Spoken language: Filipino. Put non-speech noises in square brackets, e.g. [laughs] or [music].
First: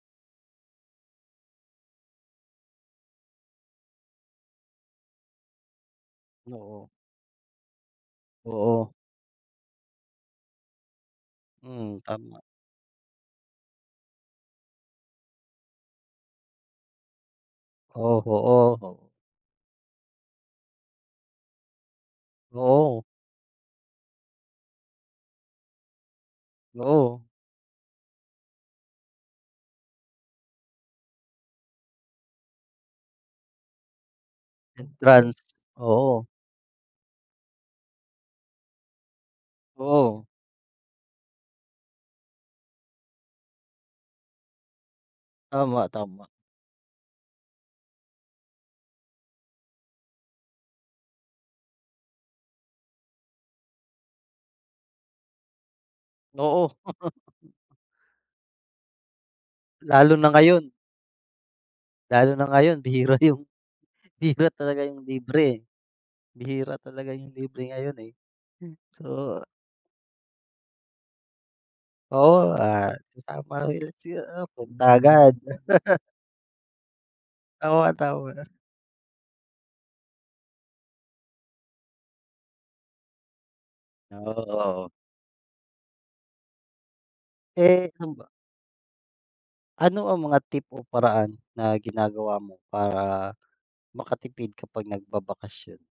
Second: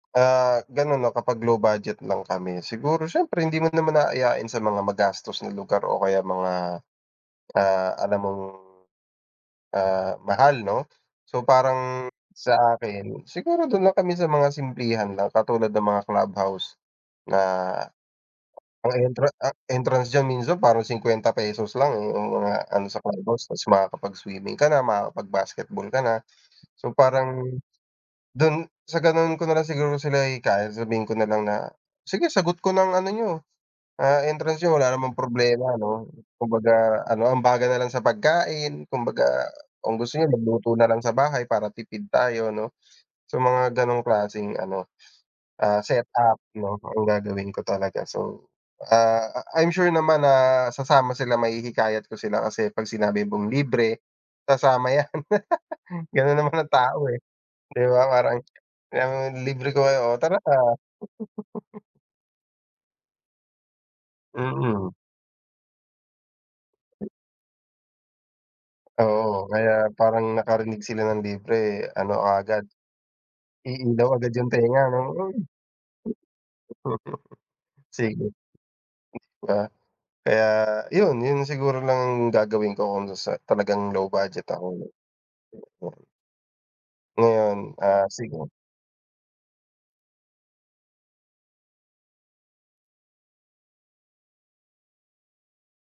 Ah, ganon na kapag low budget lang kami siguro siyempre hindi mo naman aayain sa mga magastos na lugar o kaya mga, Oo. ah, alam mong, Oo. ah, mahal no. So Mm, parang, tama. sa akin, siguro dun lang kami sa mga simplihan lang katulad ng mga clubhouse na, O, ang oo. entran ah, entrance diyan minsan parang ₱50 lang eh yung mga ano sa Oo. clubhouse tapos makakapag-swimming ka na, makakapag-basketball ka na. So Oo. parang, dun, sa ganun ko nalang siguro sila hihikayatin sabihin ko nalang na sige sagot ko na ang ano niyo, ah, entrance niyo wala namang Entrance? problema no. Oo. Kumbaga ano ambagan nalang sa pagkain, kumbaga, kung gusto Oo. niyo mag-luto nalang sa bahay para tipid tayo no. So mga ganong klaseng ano, ah, Tama, tama. set-up 'no, ang gagawin ko talaga so, ah, I I'm sure naman na sasama sila, mahihikayat ko sila, kasi pag sinabi mong libre, sasama yan. [laughs] Ganun naman Oo. ang tao eh, [chuckles] di ba parang yang, "Libre ko kayo, Lalo o na tara." ngayon. [chuckles] Lalo na ngayon bihira yung, bihira talaga Mm. yung libre eh. Bihira talaga yung libre ngayon eh so Oo kaya parang nakarinig sila ng libre ano Oo, kaagad, ah, isang i-ilaw agad [unintelligible] yung tenga punta no, agad. "uy!" [laughs] [chuckles] Oo nga Sige, tama. di ba? Kaya yun yun na siguro na ang gagawin ko kung sasa talagang low Ah, budget ako oo. no. Ngayon Eh ah, saan ba? sige. Ano ang mga tip o paraan na ginagawa mo para makatipid kapag nag-babakasyon?